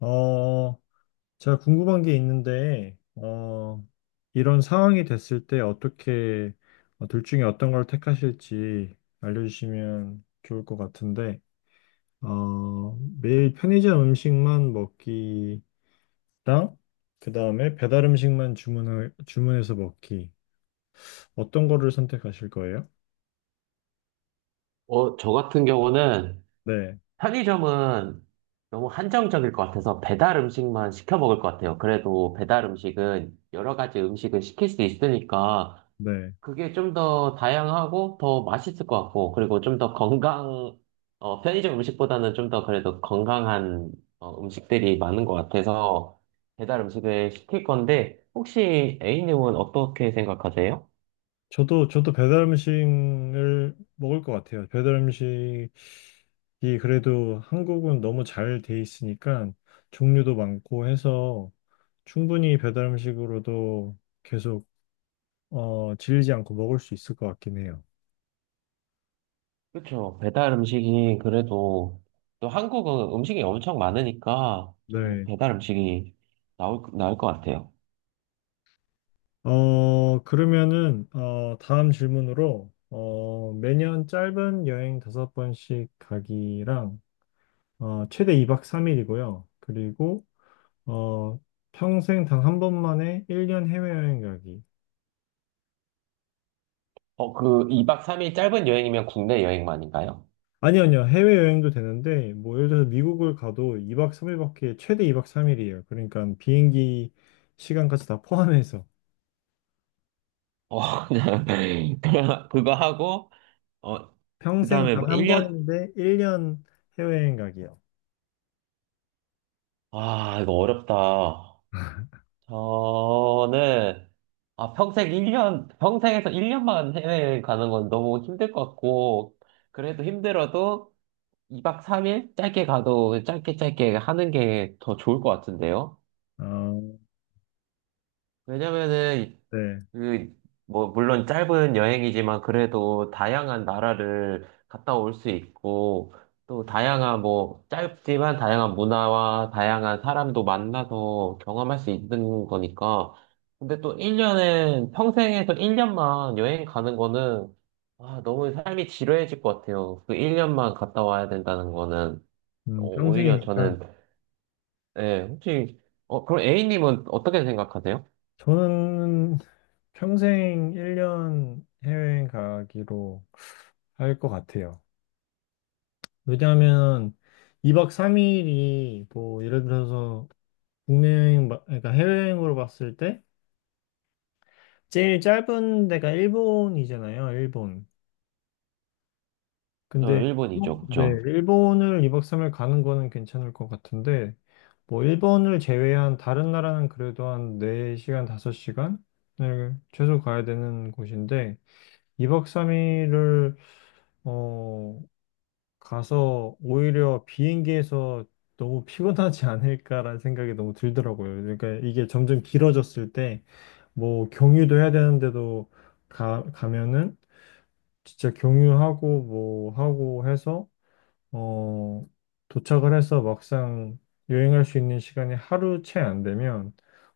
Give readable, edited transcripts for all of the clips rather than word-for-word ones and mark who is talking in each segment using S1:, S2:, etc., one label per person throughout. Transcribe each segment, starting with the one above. S1: 어, 제가 궁금한 게 있는데, 이런 상황이 됐을 때 어떻게, 둘 중에 어떤 걸 택하실지 알려주시면 좋을 것 같은데, 어, 매일 편의점 음식만 먹기랑, 그 다음에 배달 음식만 주문해서 먹기. 어떤 거를 선택하실 거예요?
S2: 저 같은 경우는
S1: 네,
S2: 편의점은 너무 한정적일 것 같아서 배달 음식만 시켜 먹을 것 같아요. 그래도 배달 음식은 여러 가지 음식을 시킬 수 있으니까
S1: 네.
S2: 그게 좀 더 다양하고 더 맛있을 것 같고, 그리고 좀 더 편의점 음식보다는 좀 더 그래도 건강한 음식들이 많은 것 같아서 배달 음식을 시킬 건데, 혹시 A님은 어떻게 생각하세요?
S1: 저도 배달 음식을 먹을 것 같아요. 배달 음식이 그래도 한국은 너무 잘 돼 있으니까 종류도 많고 해서 충분히 배달 음식으로도 계속 질리지 않고 먹을 수 있을 것 같긴 해요.
S2: 그렇죠. 배달 음식이 그래도 또 한국은 음식이 엄청 많으니까 저는
S1: 네.
S2: 배달 음식이 나올 것 같아요.
S1: 그러면은 다음 질문으로 매년 짧은 여행 다섯 번씩 가기랑 최대 2박 3일이고요. 그리고 어, 평생 단 한 번만에 1년 해외여행 가기.
S2: 그 2박 3일 짧은 여행이면 국내 여행만인가요?
S1: 아니, 아니요. 해외여행도 되는데, 뭐, 예를 들어서 미국을 가도 2박 3일밖에, 최대 2박 3일이에요. 그러니까 비행기 시간까지 다 포함해서.
S2: 어, 그냥 그냥 그거 하고 어,
S1: 평생
S2: 그다음에 뭐
S1: 단 한
S2: 1년.
S1: 번인데, 1년 해외여행 가기요.
S2: 이거 어렵다. 저는, 평생 1년, 평생에서 1년만 해외 가는 건 너무 힘들 것 같고, 그래도 힘들어도 2박 3일? 짧게 가도 짧게 짧게 하는 게 더 좋을 것 같은데요?
S1: 아,
S2: 왜냐면은,
S1: 네.
S2: 그, 뭐, 물론 짧은 여행이지만 그래도 다양한 나라를 갔다 올 수 있고, 또 다양한, 뭐, 짧지만 다양한 문화와 다양한 사람도 만나서 경험할 수 있는 거니까. 근데 또 1년은, 평생에서 1년만 여행 가는 거는, 너무 삶이 지루해질 것 같아요. 그 1년만 갔다 와야 된다는 거는, 어, 오히려
S1: 평생이니까.
S2: 저는, 네, 혹시, 그럼 A님은 어떻게 생각하세요?
S1: 저는 평생 1년 해외여행 가기로 할 것 같아요. 왜냐하면, 2박 3일이 뭐 예를 들어서 국내 여행, 그러니까 해외여행으로 봤을 때 제일 짧은 데가 일본이잖아요, 일본. 근데
S2: 일본이 죠
S1: 네,
S2: 그죠?
S1: 일본을 2박 3일 가는 거는 괜찮을 것 같은데 뭐 일본을 제외한 다른 나라는 그래도 한 4시간, 5시간을 최소 가야 되는 곳인데 2박 3일을 어, 가서 오히려 비행기에서 너무 피곤하지 않을까라는 생각이 너무 들더라고요. 그러니까 이게 점점 길어졌을 때 뭐 경유도 해야 되는데도 가면은 진짜 경유하고 뭐 하고 해서 어 도착을 해서 막상 여행할 수 있는 시간이 하루 채 안 되면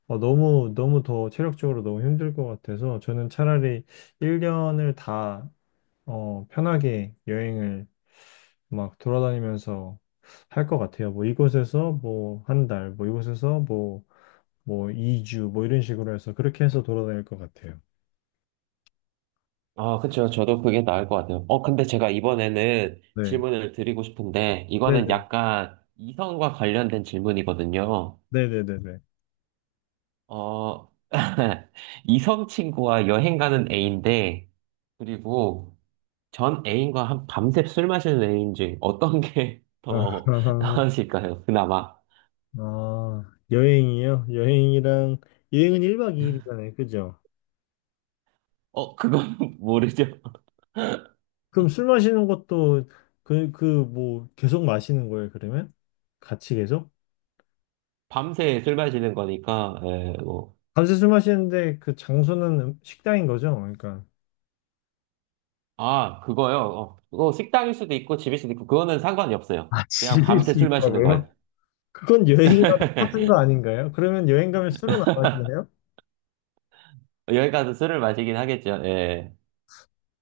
S1: 너무 너무 더 체력적으로 너무 힘들 것 같아서 저는 차라리 1년을 다 편하게 여행을 막 돌아다니면서 할 것 같아요. 뭐 이곳에서 뭐 한 달, 뭐 이곳에서 뭐 2주 뭐 이런 식으로 해서 그렇게 해서 돌아다닐 것 같아요.
S2: 그쵸. 저도 그게 나을 것 같아요. 근데 제가 이번에는
S1: 네.
S2: 질문을 드리고 싶은데, 이거는
S1: 네네.
S2: 약간 이성과 관련된 질문이거든요.
S1: 네네네네.
S2: 어, 이성 친구와 여행 가는 A인데, 그리고 전 애인과 한 밤새 술 마시는 애인지 어떤 게
S1: 아,
S2: 더 나으실까요? 그나마.
S1: 아, 여행이요? 여행이랑, 여행은 1박 2일이잖아요. 그죠?
S2: 그건 모르죠.
S1: 그럼 술 마시는 것도 뭐, 계속 마시는 거예요, 그러면? 같이 계속?
S2: 밤새 술 마시는 거니까, 예, 뭐.
S1: 밤새 술 마시는데 그 장소는 식당인 거죠? 그러니까.
S2: 그거요. 그거 식당일 수도 있고 집일 수도 있고 그거는 상관이 없어요.
S1: 아,
S2: 그냥
S1: 즐길
S2: 밤새
S1: 수
S2: 술 마시는 거예요.
S1: 있다고요? 그건 여행이랑 똑같은 거 아닌가요? 그러면 여행 가면 술은 안 마시나요?
S2: 여기 가서 술을 마시긴 하겠죠. 예.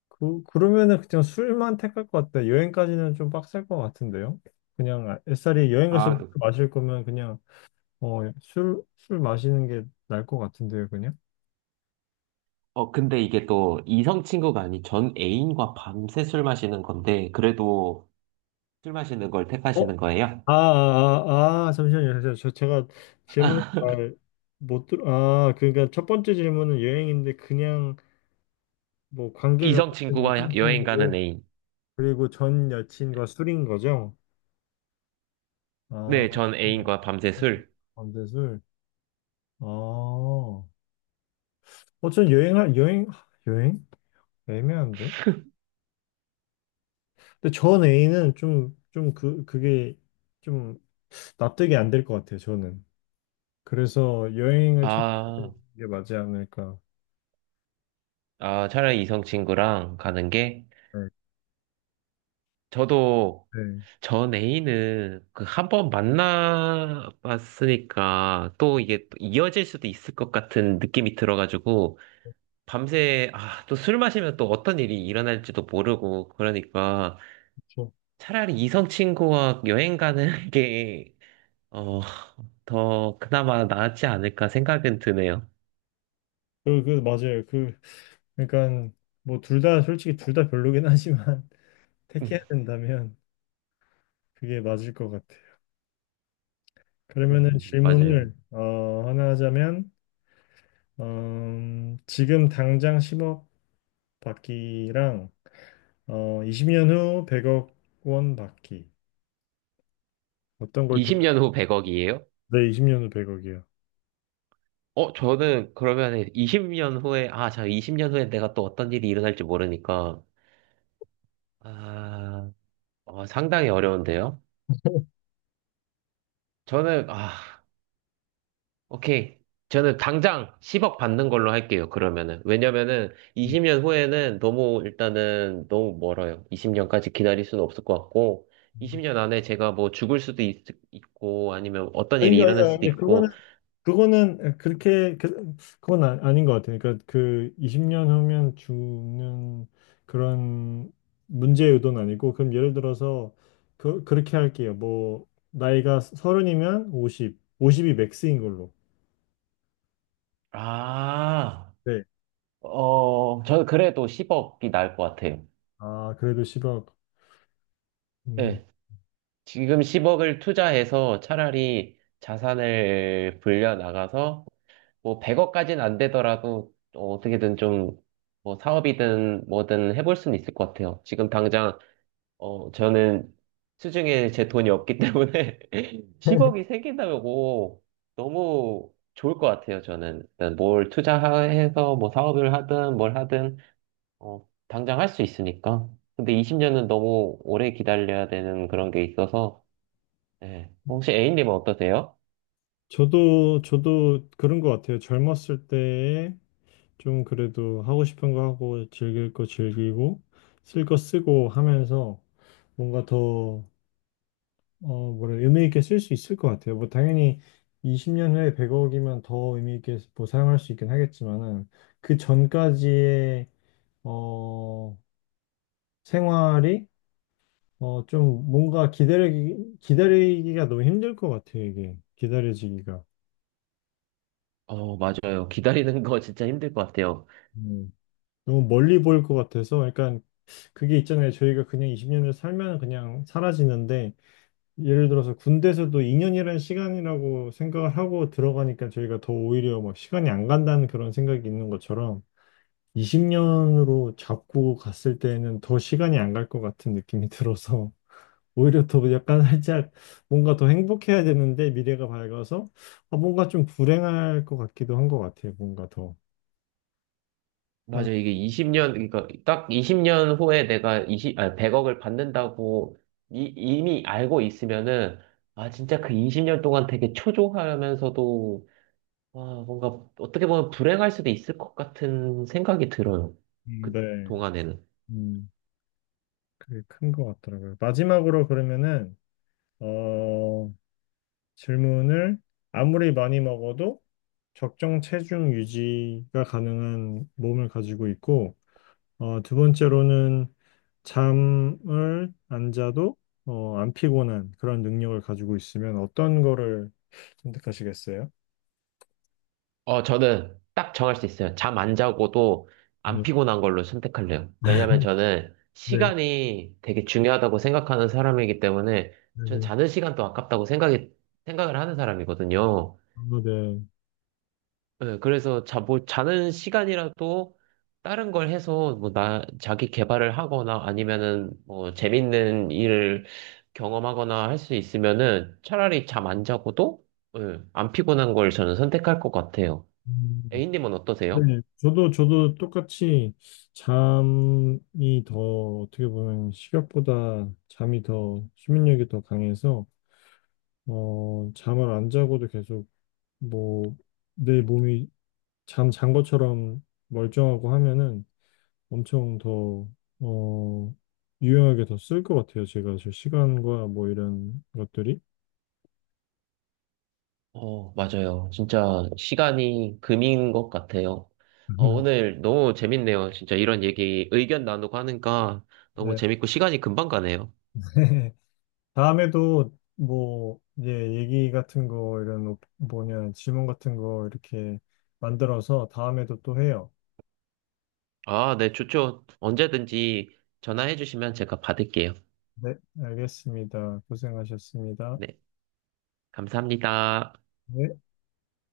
S1: 그러면은 그냥 술만 택할 것 같아요. 여행까지는 좀 빡셀 것 같은데요? 그냥 애살이 여행 가서
S2: 아,
S1: 술
S2: 그-
S1: 마실 거면 그냥 술 마시는 게 나을 것 같은데요, 그냥?
S2: 근데 이게 또 이성 친구가 아닌 전 애인과 밤새 술 마시는 건데, 그래도 술 마시는 걸
S1: 어?
S2: 택하시는 거예요?
S1: 아, 아, 아, 아, 잠시만요. 잠시만요. 제가 아, 그러니까 첫 번째 질문은 여행인데 그냥 뭐 관계가
S2: 이성 친구와
S1: 이상 친
S2: 여행
S1: 구
S2: 가는
S1: 고
S2: 애인.
S1: 그리고 전 여친과 술인 거죠?
S2: 네,
S1: 아,
S2: 전 애인과 밤새 술.
S1: 안돼술 아, 전 여행? 애매한데? 근데 전 애인은 좀 그게 좀 납득이 안 될 것 같아요, 저는. 그래서 여행을 찾는
S2: 아,
S1: 게 맞지 않을까.
S2: 차라리 이성 친구랑 가는 게,
S1: 네,
S2: 저도,
S1: 네.
S2: 전 애인은 그 한 번 만나봤으니까 또 이게 또 이어질 수도 있을 것 같은 느낌이 들어가지고, 밤새 또 술 마시면 또 어떤 일이 일어날지도 모르고 그러니까
S1: 그렇죠.
S2: 차라리 이성 친구와 여행 가는 게 어, 더 그나마 낫지 않을까 생각은 드네요.
S1: 맞아요. 그러니까, 뭐, 둘 다, 솔직히 둘 다 별로긴 하지만,
S2: 음,
S1: 택해야 된다면, 그게 맞을 것 같아요. 그러면은
S2: 맞아요.
S1: 하나 하자면, 지금 당장 10억 받기랑, 어, 20년 후 100억 원 받기. 어떤 걸 택할?
S2: 20년 후 100억이에요?
S1: 네, 20년 후 100억이요.
S2: 저는 그러면 20년 후에, 자, 20년 후에 내가 또 어떤 일이 일어날지 모르니까, 아, 상당히 어려운데요. 저는, 오케이. 저는 당장 10억 받는 걸로 할게요, 그러면은. 왜냐면은 20년 후에는 너무, 일단은 너무 멀어요. 20년까지 기다릴 수는 없을 것 같고, 20년 안에 제가 뭐 죽을 수도 있고, 아니면 어떤 일이
S1: 아니, 아니,
S2: 일어날 수도
S1: 아니, 그거는
S2: 있고,
S1: 예, 그건 아닌 것 같아요. 그러니까 그 20년 후면 죽는 그런 문제 요도는 아니고 그럼 예를 들어서 그렇게 할게요. 뭐 나이가 서른이면 50, 50이 맥스인 걸로.
S2: 아,
S1: 네.
S2: 저는 그래도 10억이 나을 것 같아요.
S1: 아 그래도 10억. 음,
S2: 네. 지금 10억을 투자해서 차라리 자산을 불려 나가서, 뭐 100억까지는 안 되더라도 어떻게든 좀 뭐 사업이든 뭐든 해볼 수는 있을 것 같아요. 지금 당장 저는 수중에 제 돈이 없기 때문에 10억이 생긴다고 너무 좋을 것 같아요. 저는 일단 뭘 투자해서 뭐 사업을 하든 뭘 하든 당장 할 수 있으니까. 근데 20년은 너무 오래 기다려야 되는 그런 게 있어서. 네. 혹시 A님은 어떠세요?
S1: 저도 그런 것 같아요. 젊었을 때 좀 그래도 하고 싶은 거 하고 즐길 거 즐기고 쓸 거 쓰고 하면서 뭔가 더 뭐래, 의미 있게 쓸 수 있을 것 같아요. 뭐, 당연히 20년 후에 100억이면 더 의미 있게 뭐 사용할 수 있긴 하겠지만은, 그 전까지의, 어, 생활이, 좀 뭔가 기다리기가 너무 힘들 것 같아요, 이게. 기다려지기가.
S2: 맞아요. 기다리는 거 진짜 힘들 것 같아요.
S1: 음, 너무 멀리 보일 것 같아서, 약간, 그게 있잖아요. 저희가 그냥 20년을 살면 그냥 사라지는데, 예를 들어서 군대에서도 2년이라는 시간이라고 생각을 하고 들어가니까 저희가 더 오히려 막 시간이 안 간다는 그런 생각이 있는 것처럼 20년으로 잡고 갔을 때는 더 시간이 안 갈 것 같은 느낌이 들어서 오히려 더 약간 살짝 뭔가 더 행복해야 되는데 미래가 밝아서 아, 뭔가 좀 불행할 것 같기도 한 것 같아요. 뭔가 더. 아,
S2: 맞아. 이게 20년, 그러니까 딱 20년 후에 내가 100억을 받는다고 이미 알고 있으면은, 진짜 그 20년 동안 되게 초조하면서도, 와, 뭔가 어떻게 보면 불행할 수도 있을 것 같은 생각이 들어요. 그
S1: 네.
S2: 동안에는.
S1: 음, 그게 큰 것 같더라고요. 마지막으로 그러면은 어, 질문을 아무리 많이 먹어도 적정 체중 유지가 가능한 몸을 가지고 있고, 두 번째로는 잠을 안 자도 안 피곤한 그런 능력을 가지고 있으면 어떤 거를 선택하시겠어요?
S2: 저는 딱 정할 수 있어요. 잠 안 자고도 안
S1: 네,
S2: 피곤한 걸로 선택할래요. 왜냐면 저는
S1: 네,
S2: 시간이 되게 중요하다고 생각하는 사람이기 때문에,
S1: 네,
S2: 전
S1: 네.
S2: 자는 시간도 아깝다고 생각을 하는 사람이거든요.
S1: 아, 네.
S2: 네, 그래서 뭐 자는 시간이라도 다른 걸 해서 뭐 자기 개발을 하거나 아니면은 뭐 재밌는 일을 경험하거나 할 수 있으면은 차라리 잠 안 자고도, 예, 안 피곤한 걸 저는 선택할 것 같아요.
S1: 음,
S2: A님은 어떠세요?
S1: 네, 저도 똑같이 잠이 더 어떻게 보면 식욕보다 수면력이 더 강해서 잠을 안 자고도 계속 뭐 내 몸이 잠 잔 것처럼 멀쩡하고 하면은 엄청 더 어, 유용하게 더 쓸 것 같아요. 제가 저 시간과 뭐 이런 것들이.
S2: 맞아요. 진짜 시간이 금인 것 같아요. 오늘 너무 재밌네요. 진짜 이런 얘기, 의견 나누고 하니까 너무
S1: 네.
S2: 재밌고 시간이 금방 가네요.
S1: 다음에도 뭐, 예, 얘기 같은 거, 이런 뭐냐, 질문 같은 거 이렇게 만들어서 다음에도 또 해요.
S2: 네, 좋죠. 언제든지 전화해 주시면 제가 받을게요.
S1: 네, 알겠습니다. 고생하셨습니다.
S2: 네, 감사합니다.
S1: 네.